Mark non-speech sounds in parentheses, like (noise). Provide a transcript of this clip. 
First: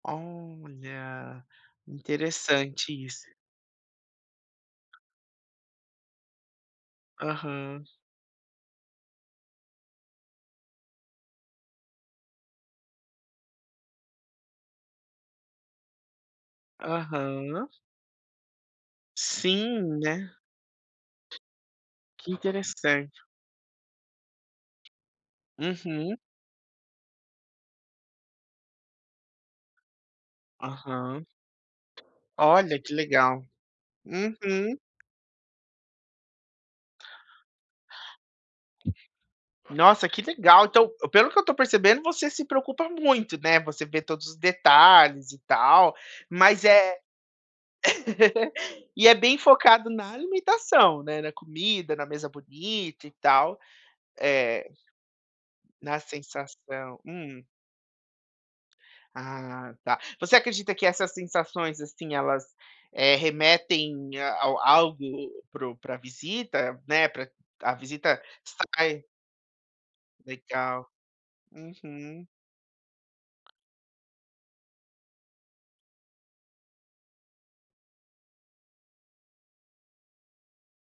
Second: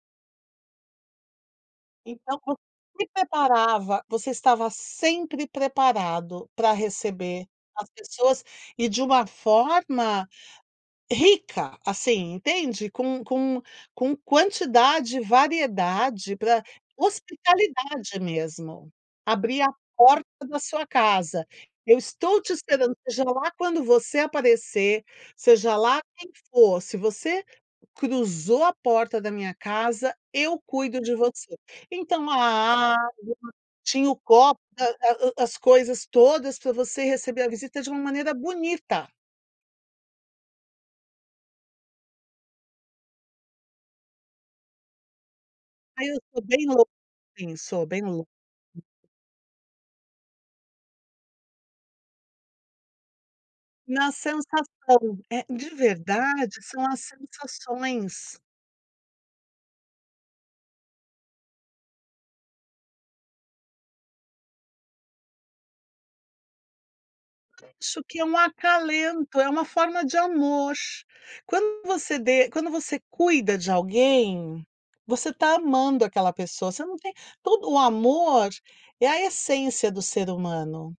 Olha! Então, quando Interessante me isso. preparava Você estava sempre preparado pra receber Aham. as pessoas, e de uma forma rica, assim, entende? Com com com quantidade, variedade pra Aham. hospitalidade mesmo. Abrir a Sim, porta né? da sua casa. "Eu Que estou te esperando, interessante. seja lá quando você aparecer, seja lá Uhum. quem for. Se você cruzou a porta da minha casa, eu cuido de Aham. você". Então, Olha, que ah, (unintelligible) legal! tinha o copo, Uhum. ah ah, as coisas todas pra você receber a visita de uma maneira bonita. Nossa, que legal! Então, pelo que eu estou percebendo, você se preocupa muito, né, você vê todos os detalhes e tal, Aí, eu sou bem mas lo é Sim, eu sou bem lo (laughs) E é bem focado na alimentação, né, na comida, na mesa bonita e tal? Na É. sensação. Eh, de Na verdade, são sensação. as Hum? sensações. A, tá. Você acredita que essas sensações, assim, elas, eh, remetem a ao algo para o para a visita, né? Para a Acho que visita é um sai acalento, é uma forma de amor. Legal. Quando você Uhum. de quando você cuida de alguém, você está amando aquela pessoa. Você não tem todo o amor é a essência do ser humano.